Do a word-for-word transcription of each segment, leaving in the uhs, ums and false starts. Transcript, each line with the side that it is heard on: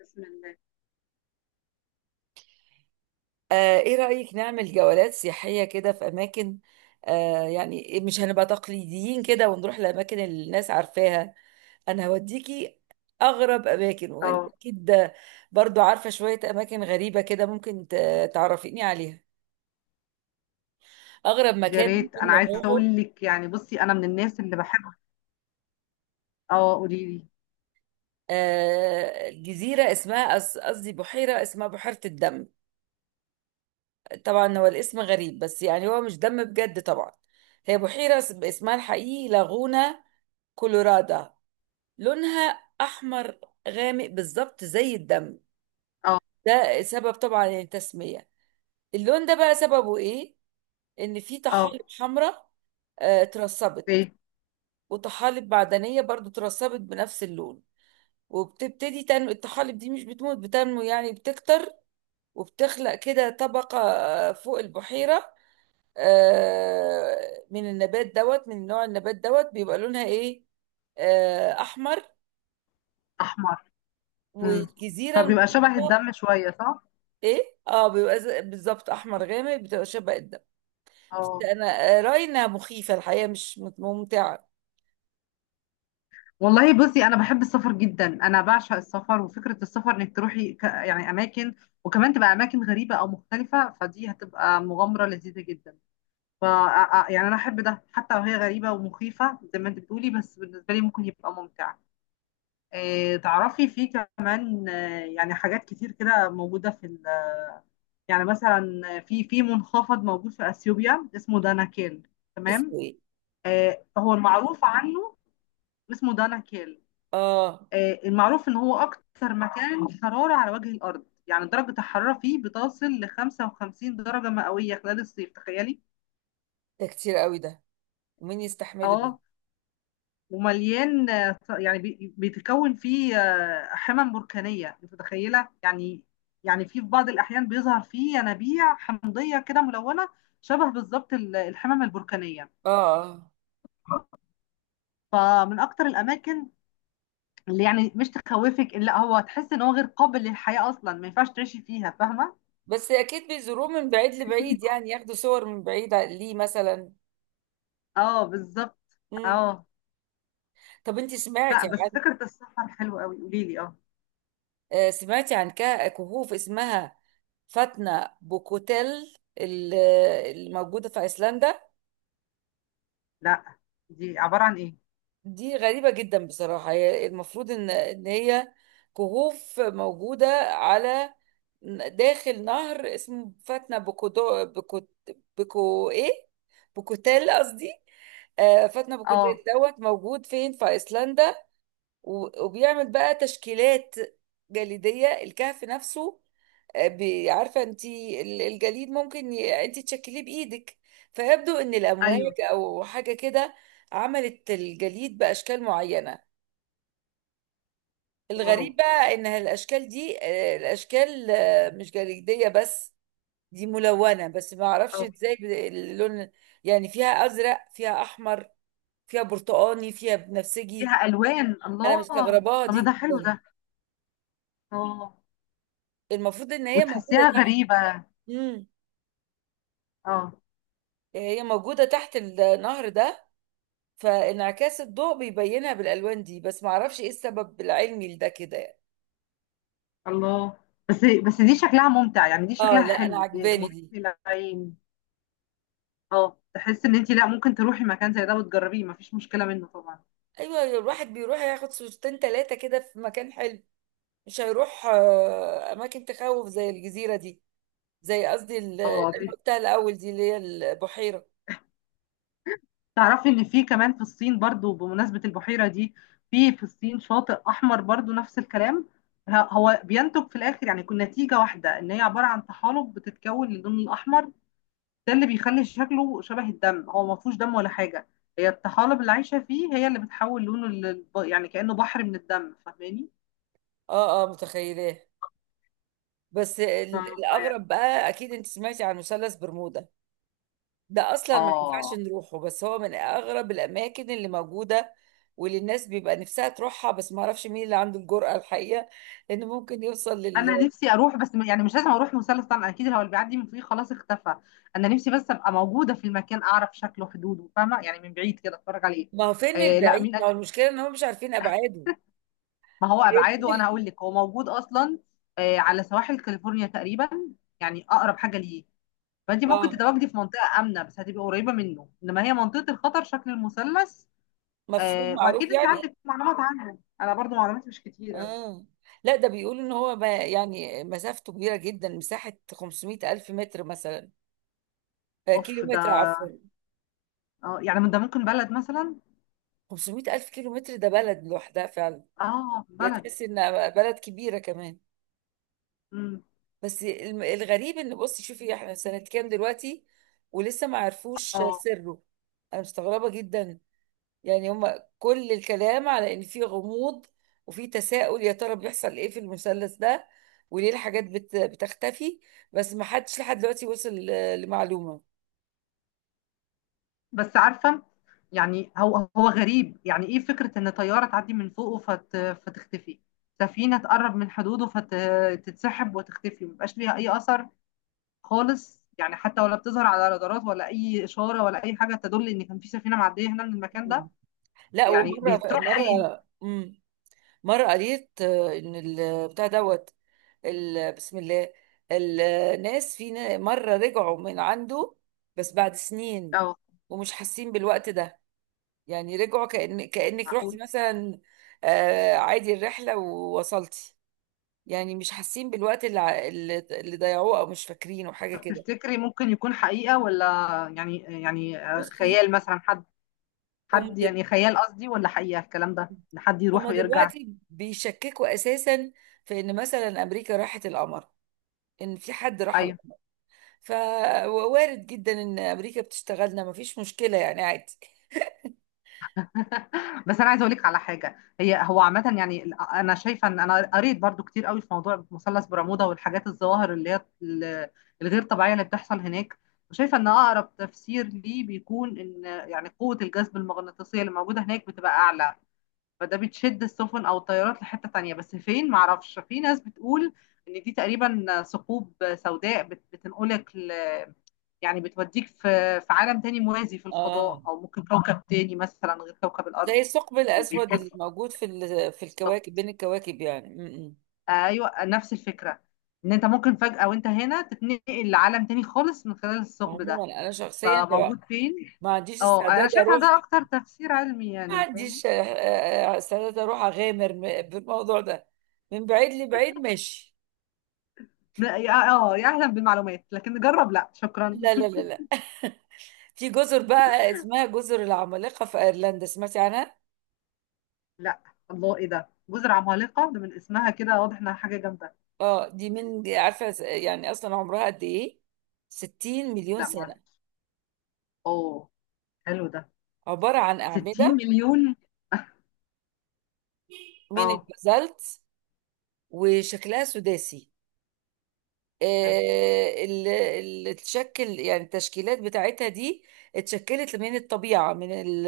left: بسم الله.
right: آه، ايه رأيك نعمل جولات سياحية كده في اماكن. آه يعني مش هنبقى تقليديين كده ونروح لاماكن اللي الناس عارفاها. انا هوديكي اغرب اماكن، وانت
left: اه،
right: اكيد برضو عارفة شوية اماكن غريبة كده ممكن ت- تعرفيني عليها. اغرب
left: يا
right: مكان
left: ريت
right: ممكن
left: انا عايزه
right: نروحه
left: اقول لك يعني بصي انا من الناس اللي بحب. اه قولي لي.
right: آه جزيرة اسمها أص- قصدي بحيرة، اسمها بحيرة الدم. طبعا هو الاسم غريب، بس يعني هو مش دم بجد طبعا. هي بحيرة اسمها الحقيقي لاغونا كولورادا. لونها احمر غامق بالظبط زي الدم.
left: اه
right: ده سبب طبعا التسمية. اللون ده بقى سببه ايه؟ ان في
left: اه
right: طحالب حمراء آه، اترسبت،
left: ايه
right: وطحالب معدنية برضو اترسبت بنفس اللون. وبتبتدي تنمو الطحالب دي، مش بتموت، بتنمو يعني بتكتر. وبتخلق كده طبقة آه، فوق البحيرة. آه، من النبات دوت من نوع النبات دوت بيبقى لونها ايه؟ آه، احمر.
left: احمر. امم.
right: والجزيرة
left: فبيبقى
right: المحيطة
left: شبه الدم شويه صح؟
right: ايه، اه، بيبقى ز- بالظبط احمر غامق، بتبقى شبه الدم. بس
left: اه
right: انا آه، راينا مخيفه الحقيقه، مش مت- ممتعه.
left: والله بصي انا بحب السفر جدا. انا بعشق السفر وفكره السفر انك تروحي ك... يعني اماكن، وكمان تبقى اماكن غريبه او مختلفه فدي هتبقى مغامره لذيذه جدا. ف يعني انا احب ده حتى لو هي غريبه ومخيفه زي ما انت بتقولي بس بالنسبه لي ممكن يبقى ممتع. آه، تعرفي في كمان آه، يعني حاجات كتير كده موجودة في ال- يعني مثلا في في منخفض موجود في اثيوبيا اسمه داناكيل. تمام.
right: اسمه ايه؟
left: آه، هو المعروف عنه اسمه داناكيل.
right: اه،
left: آه، المعروف ان هو اكتر مكان حرارة على وجه الارض، يعني درجة الحرارة فيه بتصل ل خمسة وخمسين درجة مئوية خلال الصيف، تخيلي!
right: ده كتير قوي ده. ومين يستحمله ده؟
left: اه ومليان آه، يعني بي- بيتكون فيه آه، حمم بركانية، انت متخيلة يعني. يعني في في بعض الأحيان بيظهر فيه ينابيع حمضية كده ملونة شبه بالظبط ال- الحمم البركانية.
right: اه آه.
left: فمن أكتر الأماكن اللي يعني مش تخوفك، إن لا هو تحس إن هو غير قابل للحياة أصلا، ما ينفعش تعيشي فيها، فاهمة؟
right: بس اكيد بيزوروه من بعيد لبعيد يعني، ياخدوا صور من بعيد ع- ليه مثلا.
left: اه بالظبط.
right: امم.
left: اه
right: طب انت
left: لا،
right: سمعتي
left: بس
right: عن
left: فكرة السفر حلوة قوي، قوليلي اه.
right: آه، سمعتي عن كه- كهوف اسمها فاتنا بوكوتيل ال- الموجوده في ايسلندا؟
left: لا، دي عبارة عن ايه؟
right: دي غريبة جدا بصراحة. هي المفروض إن إن هي كهوف موجودة على داخل نهر اسمه فاتنة بكودو بكو بكو إيه بكوتيل قصدي. آه فاتنة بكوتيل
left: اه
right: دوت موجود فين؟ في أيسلندا. و- وبيعمل بقى تشكيلات جليدية الكهف نفسه. بي- عارفه انت ال- الجليد ممكن ي- انت تشكليه بايدك. فيبدو ان الامواج
left: ايوه
right: او حاجه كده عملت الجليد باشكال معينه.
left: واو
right: الغريب بقى ان الاشكال دي آه، الاشكال آه، مش جليديه بس، دي ملونه. بس ما اعرفش
left: اه
right: ازاي ب- اللون. يعني فيها ازرق، فيها احمر، فيها برتقاني، فيها بنفسجي.
left: فيها الوان
right: انا
left: الله.
right: مستغرباها دي
left: طب ده حلو
right: جدا.
left: ده. اه
right: المفروض ان هي موجوده
left: وتحسيها
right: تحت.
left: غريبه.
right: امم.
left: اه
right: هي موجوده تحت النهر ده، فانعكاس الضوء بيبينها بالالوان دي. بس ما اعرفش ايه السبب العلمي لده كده يعني.
left: الله. بس بس دي شكلها ممتع، يعني دي
right: اه،
left: شكلها
right: لا، انا
left: حلو
right: عجباني
left: مريح
right: دي.
left: للعين. اه تحس ان انت لا ممكن تروحي مكان زي ده وتجربيه مفيش مشكله منه طبعا.
right: ايوه، الواحد بيروح ياخد صورتين ثلاثه كده في مكان حلو، مش هيروح آه، اماكن تخوف زي الجزيره دي. زي قصدي ال- اللي
left: اه
right: أنا
left: دي-
right: قلتها الاول دي، اللي هي البحيره.
left: تعرفي ان في كمان في الصين برضو بمناسبه البحيره دي، في في الصين شاطئ احمر برضو نفس الكلام. ه- هو بينتج في الاخر يعني يكون نتيجه واحده، ان هي عباره عن طحالب بتتكون للون الاحمر. ده اللي بيخلي شكله شبه الدم. هو ما فيهوش دم ولا حاجة، هي الطحالب اللي عايشة فيه هي اللي بتحول لونه لل... يعني كأنه بحر من الدم، فاهماني؟
right: اه اه، متخيلاه. بس ال-
left: اه فعلا.
right: الاغرب بقى، اكيد انت سمعتي عن مثلث برمودا. ده اصلا ما ينفعش
left: اه
right: نروحه، بس هو من اغرب الاماكن اللي موجوده واللي الناس بيبقى نفسها تروحها. بس ما اعرفش مين اللي عنده الجرأة الحقيقه، لانه ممكن يوصل لل.
left: انا نفسي اروح، بس م- يعني مش لازم اروح مثلث طبعا، اكيد هو اللي بيعدي من فوقيه خلاص اختفى. انا نفسي بس ابقى موجوده في المكان، اعرف شكله حدوده، فاهمه؟ يعني من بعيد كده اتفرج عليه.
right: ما هو فين
left: آه لا،
right: البعيد،
left: مين قال
right: ما هو
left: لك؟
right: المشكله ان هم مش عارفين ابعاده.
left: ما هو ابعاده انا هقول لك، هو موجود اصلا آه على سواحل كاليفورنيا تقريبا، يعني اقرب حاجه ليه. فانت ممكن
right: اه،
left: تتواجدي في منطقه امنه، بس هتبقي قريبه منه، انما هي منطقه الخطر شكل المثلث.
right: مفهوم
left: آه
right: معروف
left: واكيد انت
right: يعني.
left: عندك معلومات عنه، انا برضو معلوماتي مش كتير قوي.
right: اه، لا، ده بيقولوا ان هو ما يعني مسافته كبيره جدا، مساحه خمسمئة الف متر مثلا آه، كيلو
left: اوف
right: متر
left: ده.
right: عفوا.
left: اه يعني من ده ممكن بلد مثلا.
right: خمسمية الف كيلو متر ده بلد لوحدها فعلا،
left: اه
right: يا
left: بلد.
right: تحس انها بلد كبيره كمان.
left: امم
right: بس الم- الغريب ان، بصي شوفي احنا سنة كام دلوقتي ولسه ما عرفوش
left: اه.
right: سره. انا مستغربة جدا. يعني هما كل الكلام على ان في غموض، وفي تساؤل يا ترى بيحصل ايه في المثلث ده وليه الحاجات بت... بتختفي. بس ما حدش لحد دلوقتي وصل ل- لمعلومة.
left: بس عارفه، يعني هو هو غريب، يعني ايه فكره ان طياره تعدي من فوقه فت فتختفي. سفينه تقرب من حدوده فتتسحب وتختفي، مبيبقاش ليها اي اثر خالص، يعني حتى ولا بتظهر على رادارات ولا اي اشاره ولا اي حاجه تدل ان كان في سفينه معديه هنا من المكان ده.
right: مم. لا،
left: يعني
right: ومرة
left: بيتروح
right: مرة
left: فين؟
right: مم، مرة قريت آه، ان البتاع دوت ال... بسم الله. الناس في نا- مرة رجعوا من عنده بس بعد سنين،
left: اه
right: ومش حاسين بالوقت ده. يعني رجعوا كأن كأنك رحت
left: معقول.
right: مثلا آه، عادي الرحلة ووصلتي. يعني مش حاسين بالوقت اللي ع- اللي اللي ضيعوه، او مش فاكرينه حاجة
left: طب
right: كده.
left: تفتكري ممكن يكون حقيقه، ولا يعني يعني آه،
right: بصي،
left: خيال مثلا حد،
right: هم
left: حد
right: دل-
left: يعني خيال قصدي، ولا حقيقه الكلام ده ان حد يروح
right: هما
left: ويرجع؟
right: دلوقتي بيشككوا اساسا في ان مثلا امريكا راحت القمر، ان في حد راح
left: ايوه.
right: القمر. فوارد جدا ان امريكا بتشتغلنا، مفيش مشكله يعني عادي.
left: بس انا عايزه اقول لك على حاجه، هي هو عامه يعني ال- انا شايفه ان انا قريت برضو كتير قوي في موضوع مثلث برمودا والحاجات الظواهر اللي هي ال- الغير طبيعيه اللي بتحصل هناك، وشايفه ان اقرب تفسير ليه بيكون ان يعني قوه الجذب المغناطيسيه اللي موجوده هناك بتبقى اعلى، فده بتشد السفن او الطيارات لحته تانية، بس فين معرفش. في ناس بتقول ان دي تقريبا ثقوب سوداء بت- بتنقلك ل- يعني بتوديك في في عالم تاني موازي في
right: اه،
left: الفضاء، او ممكن كوكب تاني مثلا غير كوكب الارض.
right: زي الثقب الاسود اللي
left: بيتكسر
right: موجود في ال- في الكواكب
left: بالظبط.
right: بين الكواكب يعني م- م.
left: ايوه نفس الفكره، ان انت ممكن فجاه وانت هنا تتنقل لعالم تاني خالص من خلال الثقب ده.
right: عموما انا شخصيا لو
left: فموجود فين؟
right: ما عنديش
left: اه انا
right: استعداد
left: شايفه
right: اروح.
left: ده اكتر تفسير علمي
right: ما
left: يعني، فاهمه؟
right: عنديش آه، آه، آه، استعداد اروح اغامر م- بالموضوع ده. من بعيد لبعيد ماشي.
left: لا، يا- اه آه، يا اهلا بالمعلومات لكن نجرب لا شكرا.
right: لا لا لا لا. في جزر بقى اسمها جزر العمالقة في ايرلندا، سمعتي عنها؟
left: لا. الله ايه ده، جزر عمالقه ده من اسمها كده واضح انها حاجه جامده.
right: اه، دي من، دي عارفة يعني اصلا عمرها قد ايه؟ ستين مليون
left: لا ما
right: سنة.
left: اعرف. اه حلو ده.
right: عبارة عن
left: ستين
right: أعمدة
left: مليون.
right: من
left: اه
right: البازالت، وشكلها سداسي.
left: حلو
right: آه، ال- ال- تشكل يعني التشكيلات بتاعتها دي اتشكلت من الطبيعة، من ال-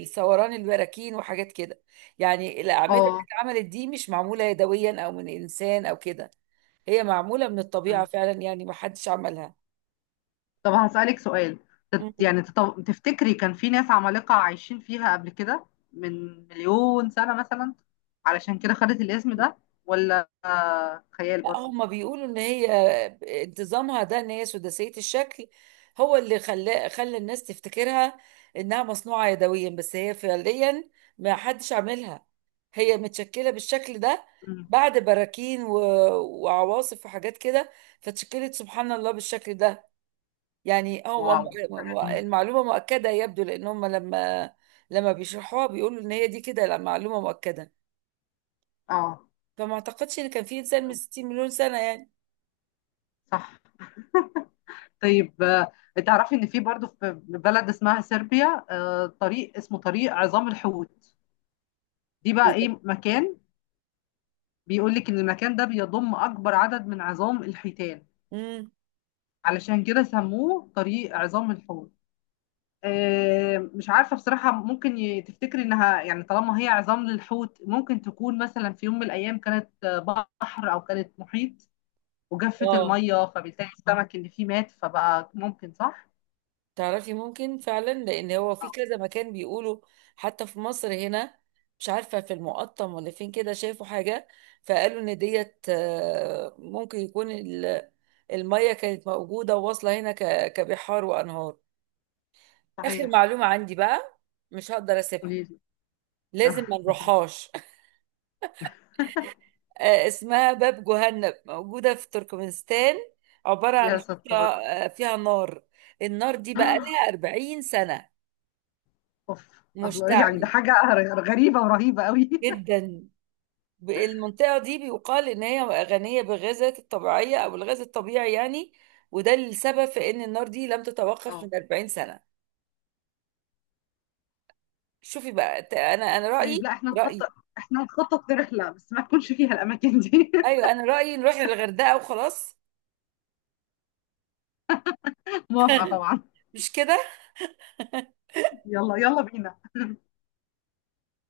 right: الثوران البراكين وحاجات كده. يعني الأعمدة اللي
left: اه.
right: اتعملت دي مش معمولة يدويا أو من إنسان أو كده، هي معمولة من الطبيعة فعلا يعني، ما حدش عملها.
left: طب هسألك سؤال، تت- يعني تط- تفتكري كان في ناس عمالقة عايشين فيها قبل كده من مليون سنة مثلا، علشان كده خدت الاسم ده، ولا آه، خيال
right: لا،
left: برضو؟
right: هما بيقولوا ان هي انتظامها ده، ان هي سداسية الشكل، هو اللي خلى خلى الناس تفتكرها انها مصنوعة يدويا. بس هي فعليا ما حدش عاملها، هي متشكلة بالشكل ده
left: مم.
right: بعد براكين و... وعواصف وحاجات كده. فتشكلت سبحان الله بالشكل ده. يعني هو م-
left: واو، حاجة
right: م-
left: جميلة.
right: المعلومة مؤكدة يبدو، لان هم لما لما بيشرحوها بيقولوا ان هي دي كده، لا، معلومة مؤكدة.
left: اه
right: فما اعتقدش ان كان في انسان من ستين مليون سنة يعني.
left: صح. طيب آه، تعرفي ان في برضو في بلد اسمها صربيا آه، طريق اسمه طريق عظام الحوت. دي
right: إيه
left: بقى ايه مكان، بيقول لك ان المكان ده بيضم اكبر عدد من عظام الحيتان،
right: ده؟
left: علشان كده سموه طريق عظام الحوت. آه، مش عارفة بصراحة، ممكن ي- تفتكري انها يعني طالما هي عظام للحوت، ممكن تكون مثلا في يوم من الايام كانت آه، بحر او كانت محيط وجفت
right: اه،
left: المية، فبالتالي السمك اللي فيه مات فبقى، ممكن صح؟
right: تعرفي، ممكن فعلا، لان هو في كذا مكان بيقولوا. حتى في مصر هنا، مش عارفه في المقطم ولا فين كده، شافوا حاجه فقالوا ان ديت آه، ممكن يكون ال- الميه كانت موجوده وواصله هنا ك- كبحار وانهار. اخر
left: صحيح.
right: معلومه عندي بقى، مش هقدر اسيبها.
left: قولي لي.
right: لازم ما نروحهاش. آه، اسمها باب جهنم، موجوده في تركمانستان. عباره عن
left: يا
right: حفره
left: ستار.
right: آه، فيها نار. النار دي بقى لها اربعين سنه
left: اوف. الله، يعني ده
right: مشتعل
left: حاجة غريبة ورهيبة قوي.
right: جدا. ب- المنطقة دي بيقال إن هي غنية بالغازات الطبيعية أو الغاز الطبيعي يعني، وده السبب في إن النار دي لم تتوقف
left: اه
right: من اربعين سنة. شوفي بقى ت- أنا أنا
left: طيب
right: رأيي
left: لا، احنا
right: رأيي
left: نخطط، احنا نخطط لرحلة بس ما تكونش فيها الاماكن دي.
right: أيوه، أنا رأيي نروح للغردقة وخلاص.
left: موافقة طبعا.
right: مش كده؟
left: يلا يلا بينا.